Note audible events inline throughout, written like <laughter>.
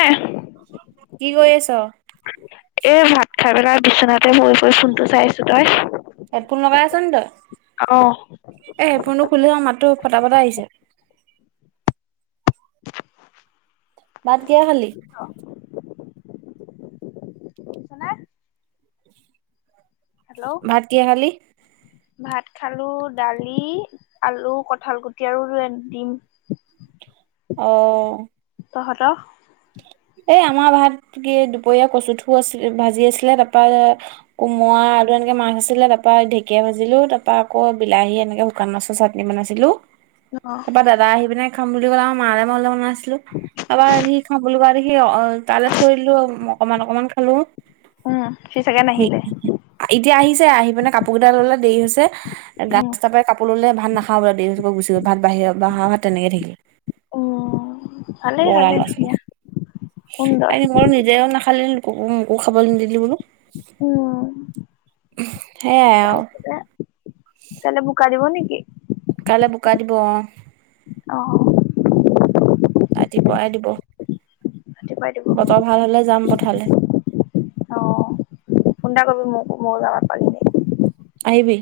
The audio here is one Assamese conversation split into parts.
এ কি কৰি আছ? এ ভাত খাই পেলাই বিচনাতে পৰি- পৰি ফোনটো চাই আছো, তই? হেডফোন লগাই আছ নি তই? অ এ, হেডফোনটো খুলি দে চোন মাতটো ফটা-ফটা আহিছে। ভাত কিহে খালি? অ',। <inaudible> হেল্ল'! ভাত কিহে খালি? ভাত খালোঁ দালি, আলু, কঠাল-গুটি, আৰু দিম। অ তহঁতৰ- এই আমাৰ ভাত কি দুপৰীয়া কচুঠু আছিল ভাজি আছিলে তাৰপা কোমৰা আৰু এনেকে মাছ আছিলে তাৰ পৰা ঢেকীয়া, ভাজিলো তাৰ পৰা আকৌ বিলাহী এনেকে শুকান মাছৰ চাটনি বনাইছিলো অ তাৰপৰা দাদা আহি পিনে খাম বুলি ক'লে মা মইলে অলপ বনাইছিলো তাৰপৰা সি খাম বুলি কোৱা দেখি- কি অ তালৈ থৈ দিলো অকমান অকমান খালো। উম সি চাগে নাহিলে এতিয়া আহিছে আহি পিনে কাপোৰ কেইটা ললে দেৰি হৈছে গা উম কাপোৰ <unintelligible> ভাত নাখায় বোলে দেৰি হৈছে গুচি গল ভাত বাহিৰে বাঢ়া ভাত তেনেকে থাকিল। অ ভাৱেই ভালেই ধুনীয়া। সুন্দৰ চাইনে নিজেও নাখালি মোকো খাবলৈ নিদিলি বোলো। উম সেয়াই আৰু কাইলৈ বোকা দিব নেকি? কালৈ বোকা দিব অ, অ ৰাতিপুৱাই দিব ৰাতিপুৱাই দিব। বতৰ ভাল হলে যাম পথাৰলে। অ ফোন এটা কৰিবি মোক মো যাব পাৰিম দে আহিবি।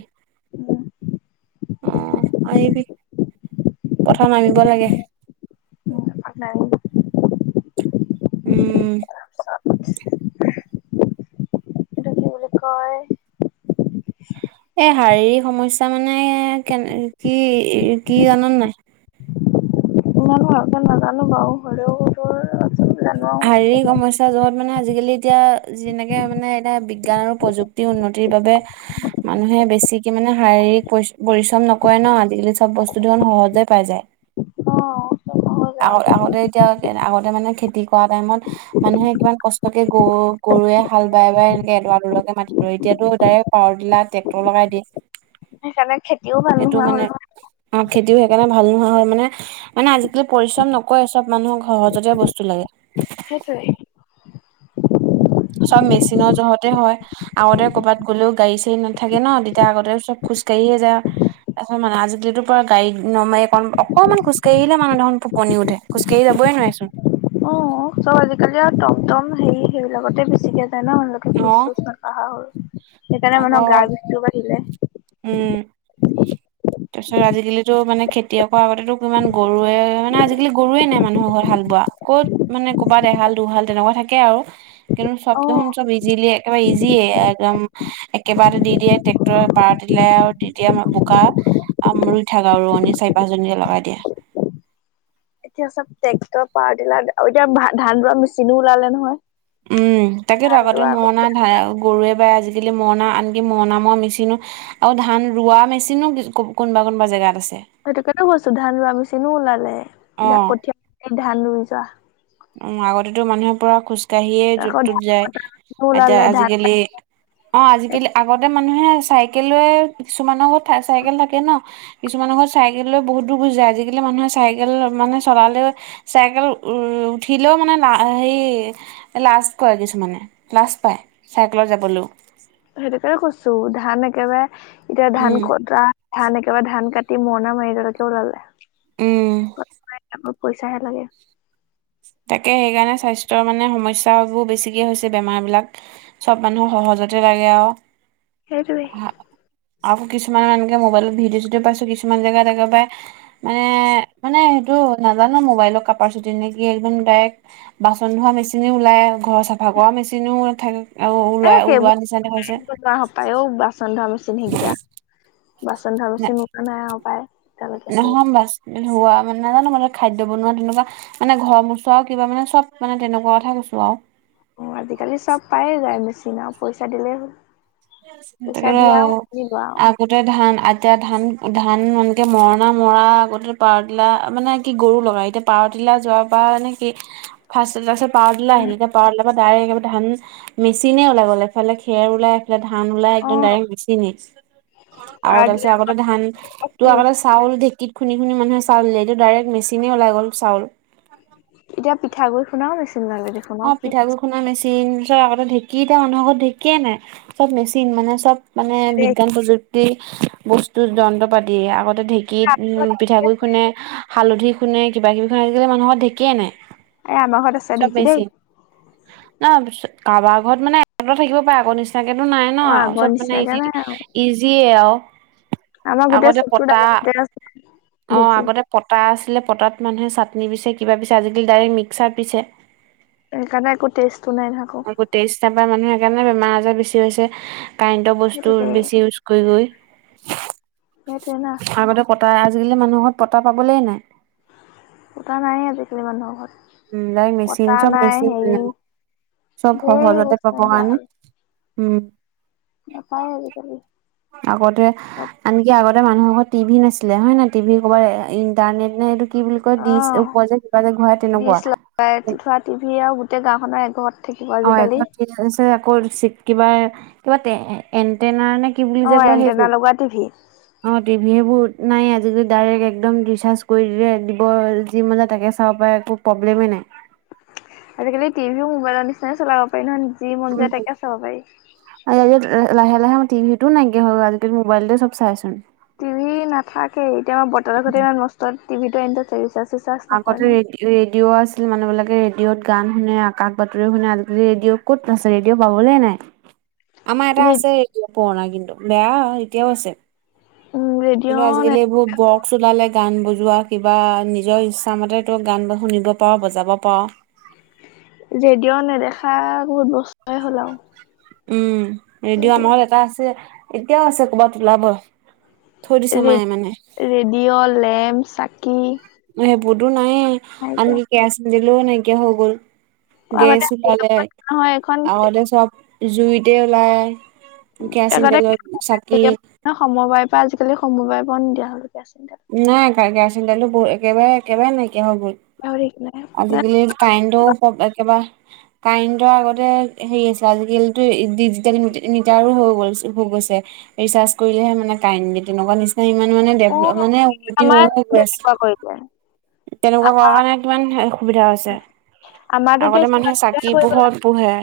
অ আহিবি পথা নামিব লাগে। আঠনাইন। উম। <unintelligible> এইটো কি বুলি কয়। এই শাৰীৰিক সমস্যা মানে কেনে কি কি জান নাই। ইমানো ভালকৈ নাজানোঁ বাৰু হ'লেও ধৰ জানো। আৰু শাৰীৰিক সমস্যা যত মানে আজিকালি এতিয়া। যেনেকে মানে এতিয়া বিজ্ঞান আৰু প্ৰযুক্তিৰ উন্নতিৰ বাবে। মানুহে বেছিকে মানে শাৰীৰিক পৰি পৰিশ্ৰম নকৰে ন আজিকালি চব বস্ত ধন সহজে পাই যায়। অ অ। আগ- আগতে এতিয়া আগতে মানে খেতি কৰা টাইমত। মানুহে কিমান কষ্টকে গৰু -গৰুৱে হাল বায় বায় এনেকে এডৰা এডৰা মাতি ৰুৱে এতিয়াতো ডাইৰেক। পাৱাৰ টিলাৰ ট্ৰেক্টৰ লগাই দিয়ে। সেইকাৰণে খেতিও ভাল সেইটো নোহোৱা মানে হ'ল নহয়। অ খেতিও সেইকাৰণে ভাল নোহোৱা হ'ল মানে মানে আজি। পৰিশ্ৰম নকৰে চব মানুহক সহজতে বস্তু লাগে। সেইটোৱে। চব মেচিনৰ জহতে হয়। আগতে কবাত গ'লেও গাড়ী চাড়ী নাথাকে ন তেতিয়া আগতে চব খোজকাঢ়িয়ে যায়। আছে মানে আজিকালিতো পোৰা গাড়ীত নমাই অক অকনমান খোজ কাঢ়িলে মানুহ দেখোন। কণী উঠে খোজকাঢ়ি যাব‌ই নোৱাৰেচোন। অ চব আজিকালি আৰু টম টম হেৰি সেইবিলাকতে বেছিকে যায় ন লোকে অ খুজ জুছ। আহা হ'ল সেইকাৰণে আকৌ মানুহক গা বিষটোও বাঢ়িলে। উম। তাৰপিছত আজিকালিতো মানে খেতিয়কৰ আগতে কিমান গৰুৱে মানে আজিকালি গৰুৱে নাই মানুহৰ ঘৰত হাল বোৱা ক'ত। মানে ক'ৰবাত এহাল দুহাল তেনেকুৱা থাকে আৰু। কিন্তু চব অ দেখোন চব ইজিলি একেবাৰে ইজিয়ে একদম। একেবাৰেতে দি দিয়ে ট্ৰেক্টৰে পাৰতিলাই আৰু দি দিয়ে বোকা। আম ৰুই থাকা আৰু ৰুৱনী চাৰি পাঁচজনীক লগাই দিয়া। এতিয়া চব ট্ৰেক্টৰ পাৱাৰ টিলাৰ এতিয়া ধান ৰোৱা মেচিনো ওলালে নহয়। উম তাকেতো ধান আগতে ৰোৱা মণাই কঠীয়া ধাই আৰু। গৰুৱে বাই আজিকালি মৰণা আনকি মৰণা মৰা মিচিনো। আৰু ধান ৰোৱা মেচিনো কিছু কো কোনোবা কোনোবা জেগাত আছে। সেইটোকানে কৈছো ধান ৰোৱা মেছিনো ওলালে এতিয়া অ' কঠীয়া ধান ৰুই যোৱা। উম আগতেতো মানুহে পূৰা খোজ কাঢ়িয়ে য'ত আকৌ তত ধান যায় কটা মেচিনো এতিয়া ওলালে ধান আজিকালি। অ আজিকালি আগতে মানুহে চাইকেলে কিছুমান ঘৰত চাইকেল থাকে ন। কিছুমানৰ ঘৰত চাইকেল লৈ বহুত দূৰ গুচি যায় আজিকালি মানুহে চাইকেল মানে চলালে। চাইকেল উ উঠিলেও মানে লা সেই। লাচ কৰে কিছুমানে লাচ পায় চাইকেলত যাবলৈও। সেইটো কাৰণে কৈছো ধান একেবাৰে এতিয়া ধান উম কটা। ধান একেবাৰে ধান কাটি মৰণা মাৰি এটালেকে ওলালে। উম। অকল পইচাহে লাগে। তাকে সেইকাৰণে স্বাস্থ্যৰ মানে সমস্যাবোৰ বেছিকে হৈছে বেমাৰ বিলাক। চব মানুহ সহজতে লাগে আৱ সেইটো কি আকৌ কিছুমান এনেকে মোবাইলত ভিডিঅ' চিডিঅ' পাইছো কিছুমান জেগাত একেবাৰে মানে মানে সেইটো নাজানো মোবাইলৰ কাপাৰ চুটি নে একদম ডাইৰেক্ট বাচন ধোৱা মেচিনও ওলাই ঘৰৰ চাফা কৰা মেচিনও থাকে আৰু ওলোৱা ওলোৱা নিচিনা হৈছে পায় অ বাচন ধোৱা মেচিন সেইকেইটা বাচন ধোৱা ন মেচিন নাই আৰু পাই নহয় বাচন ধোৱা মানে নাজানো মানে খাদ্য বনোৱা তেনেকুৱা মানে ঘৰৰ মোচোৱাও কিবা মানে চব মানে তেনেকুৱা কথা কৈছো আৱ অ আজিকালি চব পাই যায় মেচিন আৰু পইচা দিলেই হ'ল পইচা তাকেটো দিয়া আৰু আনিবা আৰু আগতে ধান এতিয়া ধান ধান এনকে মৰণা মৰা আগতে পাৰ দিলা মানে কি গৰু লগাই এতিয়া পাৱদিলা যোৱাৰ পৰা মানে কি ফাৰ্ষদিলাতো পাৱদিলা আহিল এতিয়া পাৱদিলাৰ পৰা ডাইৰেক ধান মেচিনে ওলাই এফালে খেৰ ওলাই ধান ওলাই অ একদম ডাইৰেক্ট মেচিনে আৰু তাৰপিছত আগতে ধান তো আগতে চাউল ঢেঁকীত খুন্দি খুন্দি মানুহে চাউল উলিয়াই এতিয়াটো ডাইৰেক্ট মেচিনে ওলাই গ'ল চাউল এতিয়া পিঠাগুড়ি খুন্দাও মেচিন ওলালে দেখোন অ কি পিঠাগুৰি খুন্দা মেচিন তাৰ আগতে ঢেঁকী এতিয়া মানুহ ঘৰত ঢেঁকিয়ে নাই চব মেচিন মানে চব মানে দেই বিজ্ঞান প্ৰযুক্তি বস্তুৰ যন্ত্ৰ পাতি আগতে ঢেঁকীত উম পিঠাগুৰি খুন্দে হালধি খুন্দে কিবা কিবি খন আজিকালি মানুহৰ ঘৰত ঢেঁকীয়ে নাই এ আমাৰ ঘৰত আছে চব ঢেঁকী দেই মেচিন ন কাৰোবাৰ ঘৰত মানে এটা দুটা থাকিব পাৰে আগৰ নিচিনা কেতো নাই ন অ আগৰ চব মানে নিচিনাকে ইজি নাই আৰু ইজিয়ে আৱ আমাৰ গোটেই আগতে চবটো পতা ডাঙৰ অ দেখি আগতে পতা আছিলে পতাত মানুহে চাটনি পিছে কিবা পিছে আজিকালি ডাইৰেক্ট মিক্সাৰ পিছে সেইকাৰণে একো টেষ্টতো নাই আক টেষ্ট নাপাই মানুহে সেইকাৰণে বেমাৰ আজাৰ বেছি হৈছে কাৰেণ্টৰ বস্তু সেইটোকে বেছি ইউচ গৈ গৈ সেইটোৱে ন আগতে পতা আজিকালি মানুহৰ ঘৰত পতা পাবলে নাই পতা নাই আজিকালি মানুহৰ ঘৰত উম ডাৰেক্ট কটা মেচিন চব নাই মেচিন হেৰি উম চব ধেৰ সহজতে বস্তু পাব নাইকিয়া কাৰনে হ'ল উম নাপায় আজিকালি আগতে চব আনকি আগতে মানুহ ঘৰত টিভি নাছিলে হয় নে টিভি ক'ৰবাত ইণ্টাৰনেট নে এইটো কি বুলি কয় অ দিচ ওপৰত যে ঘূৰাই যে তেনেকুৱা ডিচ লগাই কত থাকিব আজিকালি এ চে আকৌ কিবা কিবা এনটেইনাৰ নে কি কি বুলি অ যে কয় এণ্টেনা সেইটো লগোৱা টিভি অ টিভি সেইবোৰত নাই আজিকালি ডাইৰেক্ট একদম ৰিচাৰ্জ কৰি দিলে দিব যি মন যায় তাকে চাব চাব পাৰে একো প্ৰব্লেমেই নাই আজিকালি টিভিও মোবাইলৰ নিচিনাই চলাব পাৰি নহয় যি মন যায় তাকে চাব পাৰি আই আয়ে লাহে লাহে মই টিভিটো নাইকিয়া হ'ল আজিকালি মোবাইলতে চব চাই চোন টিভি নথাকেই এতিয়া বতৰে বতৰে নষ্ট টিভিটো এণ্ড হৈছে ৰিচাৰ্জ। চিচাৰ্জ নকৰে আগতে ৰে নহয় -ৰেডিঅ' আছিল মানুহ বিলাকে ৰেডিঅ'ত গান শুনে আকাশ বাতৰি শুনে আজিকালি ৰেডিঅ' ক'ত আছে ৰেডিঅ' পাবলৈ নাই। আমাৰ এটা ৰে আছে পুৰণা কিন্তু বেয়া এতিয়াও আছে। উম কিন্তু আজিকালি এইবোৰ ৰেডিঅ' বক্স ওলালে গান বজোৱা কিবা নিজৰ ইচ্ছামতে তই গান শুনিব পাৰ' বজাব পাৰ'। ৰেডিঅ' নেদেখা বহুত বছৰেই হল আও। উম ৰেডিঅ' আমাঘত এটা আছে এতিয়াও আছে ক'বাত ওলাব। থৈ দিছে ৰে মায়ে মানে। ৰেডিঅ', লেম্প, চাকি সেইবোৰতো নাইয়ে নাইকিয়া আনকি কেৰাচিন তেলোঁ নাইকিয়া হৈ গ'ল। অ গেছ আগতে ওলালে হেৰিয়ত নহয় এখন আগলে চব জুইতে ওলায় কেৰাচিন তেলত চাকি সময়বায় পৰা আজিকালি সমবায় পৰাও নিদিয়া হলগে চোন এতিয়া। নাই কেৰচিন তেলোঁ একেবাৰে একেবাৰে নাইকিয়া হৈ গল। পাহৰি থাকিলে মানে আজিকালি কাৰেণ্টও একেবাৰে কাৰেণ্টৰ আগতে হেৰি আছে আজিকালিতো ডিজিটেল মিটাৰো হৈ গল হৈ গৈছে। ৰিচাৰ্জ কৰিলেহে মানে কাৰেণ্ট দিয়ে তেনেকুৱা নিচিনা ইমান মানে মানে অ দেভেলপ মানে জটিল আমাৰ হৈ হৈ গৈ আছে। <unintelligible> তেনেকুৱা কৰাৰ আমাৰ কাৰণে কিমান সুবিধা হৈছে আমাৰতো এতিয়া আগতে চকুত মানুহে বেয়া চাকি কৰি পেলাই পোহৰত পঢ়ে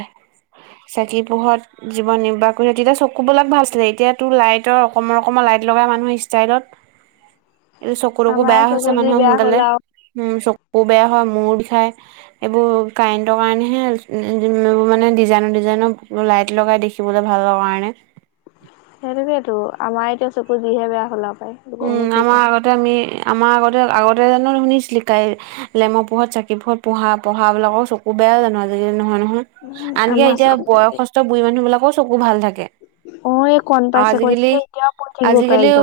চাকি পোহত জীৱন নিৰ্বাহ কৰিছিল। তেতিয়া চকুবিলাক ভাল আছিলে এতিয়া তোৰ লাইটৰ অকণমান অকণমান লাইট লগাই মানুহৰ ষ্টাইলত এইটো চকু তকু আমাৰ বেয়া চকু হৈছে যি মানুহৰ বেয়া হ'ল সোনকালে। আৰু উম চকু বেয়া হয় মূৰ বিষায় এইবোৰ কাৰে ণ্ট কাৰণেহে মানে ডিজাইনৰ ডিজাইনৰ লাইট লগাই দেখিবলৈ ভালৰ কাৰণে সেইটোকেতো আমাৰ এতিয়া চকু যিহে বেয়া হলা পায় লোকক উম নো কি আমাৰ কম। আগতে আমি আমাৰ আগতে আগতে জানো শুনিছিলি লেমৰ পোহত চাকি পহত পঢ়া পঢ়াবিলাকৰ চ কু বেয়াও জানো আজিকালি নহয় নহয় উম আনকি আমাৰ এতিয়া চকু বয়সস্থ বুঢ়ী মানুহ বিলাকো চকু ভাল থাকে। অ এই কণ পাইছে কণ আজিকালি এতিয়াও পৰি থাকিব পাৰে আজিকালি একদম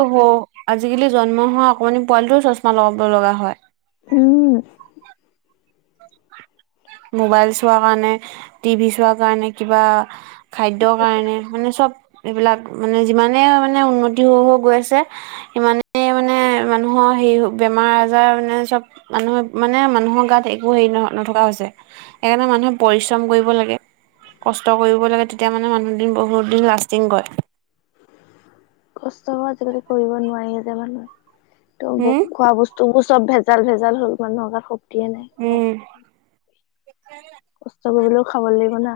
আজিকালি জন্ম হোৱা অকণমানি পোৱালিটোও চশমা লগাব লগা হয়। উম। মোবাইল চোৱা কাৰণে টিভি চোৱা কাৰণে কিবা খাদ্যৰ কাৰণে মানে চব এইবিলাক মানে যিমানে মানে উন্নতি হৈ হৈ গৈ আছে সিমানেই মানে মানুহৰ হেৰি বেমাৰ আজাৰ মানে চব মানুহে মানে মানুহৰ গাত একো হেৰি ন নথকা হৈছে। সেইকাৰণে মানুহে পৰিশ্ৰম কৰিব লাগে। কষ্ট কৰিব লাগে তেতিয়া মানে মানুহদিন বহুত দিন লাষ্টিং কৰে। কষ্ট আজিকালি কৰিব নোৱাৰি যে মানুহে ত হম খোৱা বস্তু তু চব ভেজাল ভেজাল হ'ল মানুহৰ গাত শক্তিয়ে নাই। উম <inaudible> চবে বোলো খাব লাগিব না।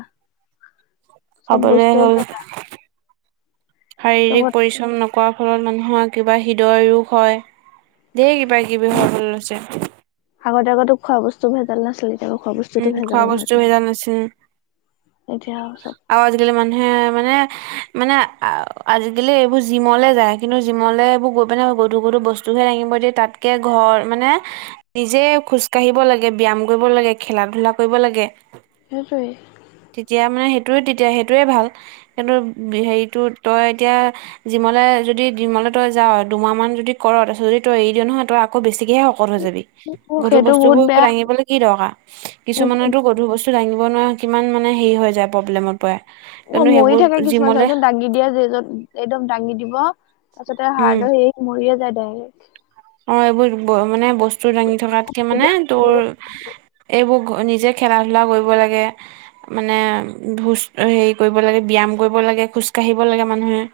চব খাবলৈ বস্তুৱে হল ভেজাল শাৰীৰিক চবত পৰিশ্ৰম প্ৰথম নকৰাৰ ফলত মানুহৰ কিবা হৃদয় ৰোগ হয় ধেৰ কিবা কিবি উম, হবলৈ লৈছে। আগতে আগতো খোৱা বস্তু ভেজাল নাছিলে। এতিয়া আক' খোৱা বস্তুটো উম ভেজাল খোৱা হয় বস্তু যে। ভেজাল নাছিল এতিয়া আৰু চব আৰু আজি-কালি মানুহে মানে মানে আ আজিকালি এইবোৰ জিমলে যায় কিন্তু জিমলে এইবোৰ গৈ পিনাই গধুৰ, গধুৰ বস্ বস্তুহে দাঙিব দিয়ে। তাত্কে ঘৰ মানে নিজে খোজ কাঢ়িব লাগে, ব্যায়াম কৰিব লাগে, খেলা -ধূলা কৰিব লাগে। সেইটোৱে। তিয়া মানে সেইটোৱে তেতিয়া, সেইটোৱে ভাল কিন্তু হেৰিটো তই এতিয়া জিমলে যদি জিমলে তই যাৱ, দুমাহমান যদি কৰ তাৰপিছত যদি তই এৰি দিয় নহয় তই আকৌ বেছিকেহে শকত হৈ যাবি। অ, গধুৰ সেইটো বহুত বস্তুবোৰ বেয়া দাঙিবলে কি দৰকাৰ। কিছুমানেটো গ গধুৰ বস্তু দাঙিব নোৱাৰে। কিমান মানে হেৰি হৈ যায়, প্ৰব্লেমত পৰে। অঁ, কিন্তু মৰি সেইবোৰ থাকে কিছুমান জিমলে চাবিচোন দাঙি দিয়া যি জন একদম দাঙি দিব, তাৰপাছতে হাৰ্ডৰ হেৰি মৰিয়ে যায় ডাইৰেক্ট। অঁ, এইবোৰ ব ' মানে বস্তু দাঙি থকাত্কে সেইটো মানে তোৰ এইবোৰ নিজে খেলা- ধূলা কৰিব লাগে। মানে ভোজ হেৰি কৰিব লাগে, ব্যায়াম কৰিব লাগে, খোজকাঢ়িব লাগে মানুহে।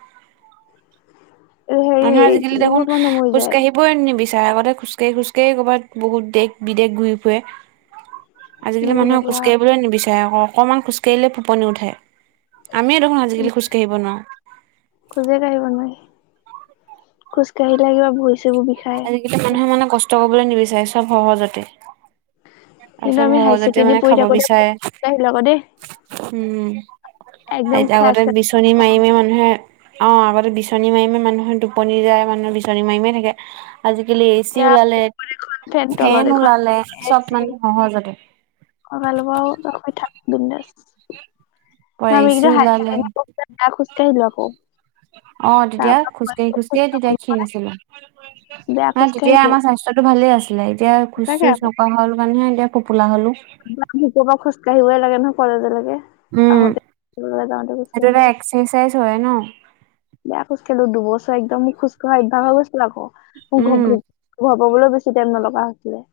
হেৰি মানুহে আজিকালি দেখোন বহুত মানুহ মৰি যায় খোজকাঢ়ি বই নিবিচাৰে। আগতে খোজকাঢ়ি, খোজকাঢ়ি কৰবাত বহুত দেশ বিদেশ ঘূৰি ফুৰে। আজিকালি মানুহে খোজকাঢ়িবলে নিবিচাৰে আক' অকণমান খোজকাঢ়িলে ফেপনি উঠে। আমিয়ে দেখোন আজিকালি খোজকাঢ়িব নোৱাৰোঁ। খোজেকাঢ়িব নোৱাৰি। খোজ-কাঢ়িলে কিবা ভৰি-চৰিবোৰ বিষাই। আজি-কালি মানুহে মানে কষ্ট কৰিবলে নিবিচাৰে চব সহজতে আৰু কিন্তু চব আমি হাই সহজতে ছেকেণ্ডেৰী মানে পঢ়ি খাব থাকোতে খুব বিচাৰে। কাঢ়িলো আকৌ দেই উম একদম হাৰিতে খ্ৰাচ আগতে খ্ৰাচ বিচনী মাৰি মাৰি এতিয়া মানুহে অঁ আগতে বিচনী মাৰি মাৰি মানুহে টোপনি যায়, মানুহে বিচনী মাৰি মাৰি থাকে। আজি-কালি এ চি ওলালে, ফেন ওলালে চব মানে সহজতে। লগাই ল'বাও তই শুই থাক বিন্দাছ। এ আমি চি কিন্তু ওলালে হাইছেকেণ্ডাৰী পঢ়োঁতে বেয়া খোজকাঢ়িলোঁ আক'। অঁ, তেতিয়া খোজকাঢ়ি খোজকাঢ়ি কাঢ়ো তেতিয়া ক্ষীণ নহয় আছিলোঁ। বেয়া খোজ তেতিয়াই কাঢ়িলো আমাৰ স্বাস্থ্য স্বাস্থ্যটো ভালে আছিলে এতিয়া খোজ সঁচাকে -চোজ আকৌ নকঢ়া হলোঁ কাৰনেহে এতিয়া ফোপোলা হ'লোঁ। আমাৰ কেতিয়াবা খোজকাঢ়িবই লাগে নহয় কলেজলৈকে। উম আহোতে খোজকাঢ়িব লাগে, যাওঁতে সেইটো খোজকাঢ়িব এটা লাগে। এক্সাৰচাইজ হয় ন'? বেয়া খোজকাঢ়িলোঁ দুবছৰ একদম মোক খোজকঢ়া অভ্যাস হৈ গৈছিলে আক'। মোৰ উম ঘ ঘ ঘ পাবলৈও বেছি টাইম নলগা হৈছিলে।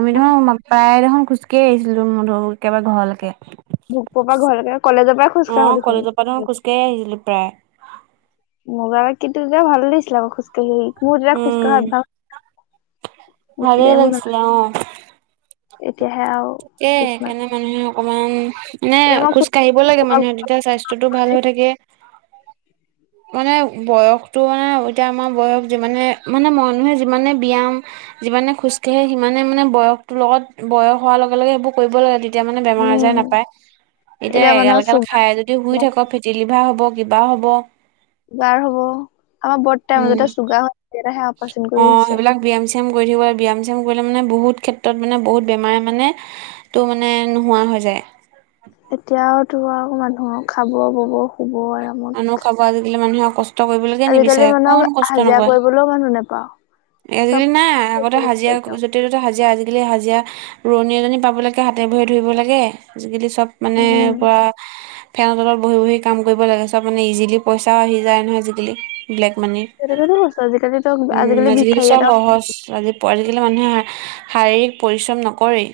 আমি দেখোন মা প্ৰায় দেখোন খোজকাঢ়ি আহিছিলোঁ ম ধৰ একেবাৰে ঘৰলৈকে। ভোক পৰা ঘৰলেকে কলেজৰ পৰাই অ খোজকাঢ়ো দেখোন। কলেজৰ পৰা খোজকাঢ়ি আহিছিলো প্ৰায় মজা লাগ্ কিন্তু যে ভাল লাগিছিলে আক' খোজ কাঢ়ি মোৰ তেতিয়া খোজকঢ়া অইভ্যাস ভালেই লাগিছিলে অঁ। এতিয়াহে আৰু তাকে, খোজ নাকাঢ়ো সেইকাৰণে মানুহে অকণমান মানে এতিয়া মই খোজ খোজকাঢ়িব লাগে কঢ়া- মানুহে তেতিয়া স্বাস্থ্যটো ভাল হৈ থাকে। মানে বয়সটো মানে এতিয়া আমাৰ বয়স যিমানে মানে, মানুহে যিমানে ব্যায়াম যিমানে খোজকাঢ়ে সিমানে মানে বয়সটোৰ লগত বয়স হোৱাৰ লগে লগে সেইবোৰ কৰিব লাগে। তেত্ তেতিয়া মানে বেমাৰ আজাৰে উম নাপায়। এতিয়া এগাল এগাল খাই যদি শুই চুগাৰ থাক ফেটি লিভাৰ হ'ব কিবা হ'ব। চুগাৰ হব আমাৰ বৰতাৰ উম। মাজটে চুগাৰ <unintelligible> সে অপাৰেচন অ', কৰি আহিছে সেইবিলাক ব্যায়াম - চিয়াম কৰি থাকিব আৰু ব্যায়াম - চিয়াম কৰিলে মানে বহুত ক্ষেত্ৰত মানে বহুত বেমাৰ মানে। ত' মানে নোহোৱা হৈ যায়। এতিয়া আৰু তোমাৰ <unintelligible> মানুহৰ খাব বব শুব আৰামত মানুহ খাব আজিকালি মানুহে কষ্ট কৰিবলৈকে আজিকালি নিবিচাৰে মানুহক অকন কষ্ট হাজিৰা নকৰে। কৰিবলৈও মানুহ নেপাওঁ <unintelligible> চব আজিকালি নাই আগতে ফেচিলিটি হাজিৰা একদম <unintelligible> য'তে ততে হাজিৰা আজিকালি হাজিৰা ৰুৱণী এজনী পাবলৈকে হাতে ভৰিয়ে ধৰিব লাগে আজিকালি চ <unintelligible> চব মানে উম, পুৰা ফেনৰ তলত বহি বহি কাম কৰিব লাগে <unintelligible> চব মানে ইজিলি পইচা আহি যায় নহয় আজিকালি ব্লেক মানি। সেইটো কাৰণে কৈছো আজিকালি তই উম আজিকালি ভিক্ষাৰী চব এটা সহজ আজি <unintelligible> পৰা আজিকালি মানুহে শাৰীৰিক পৰিশ্ৰম নকৰেই।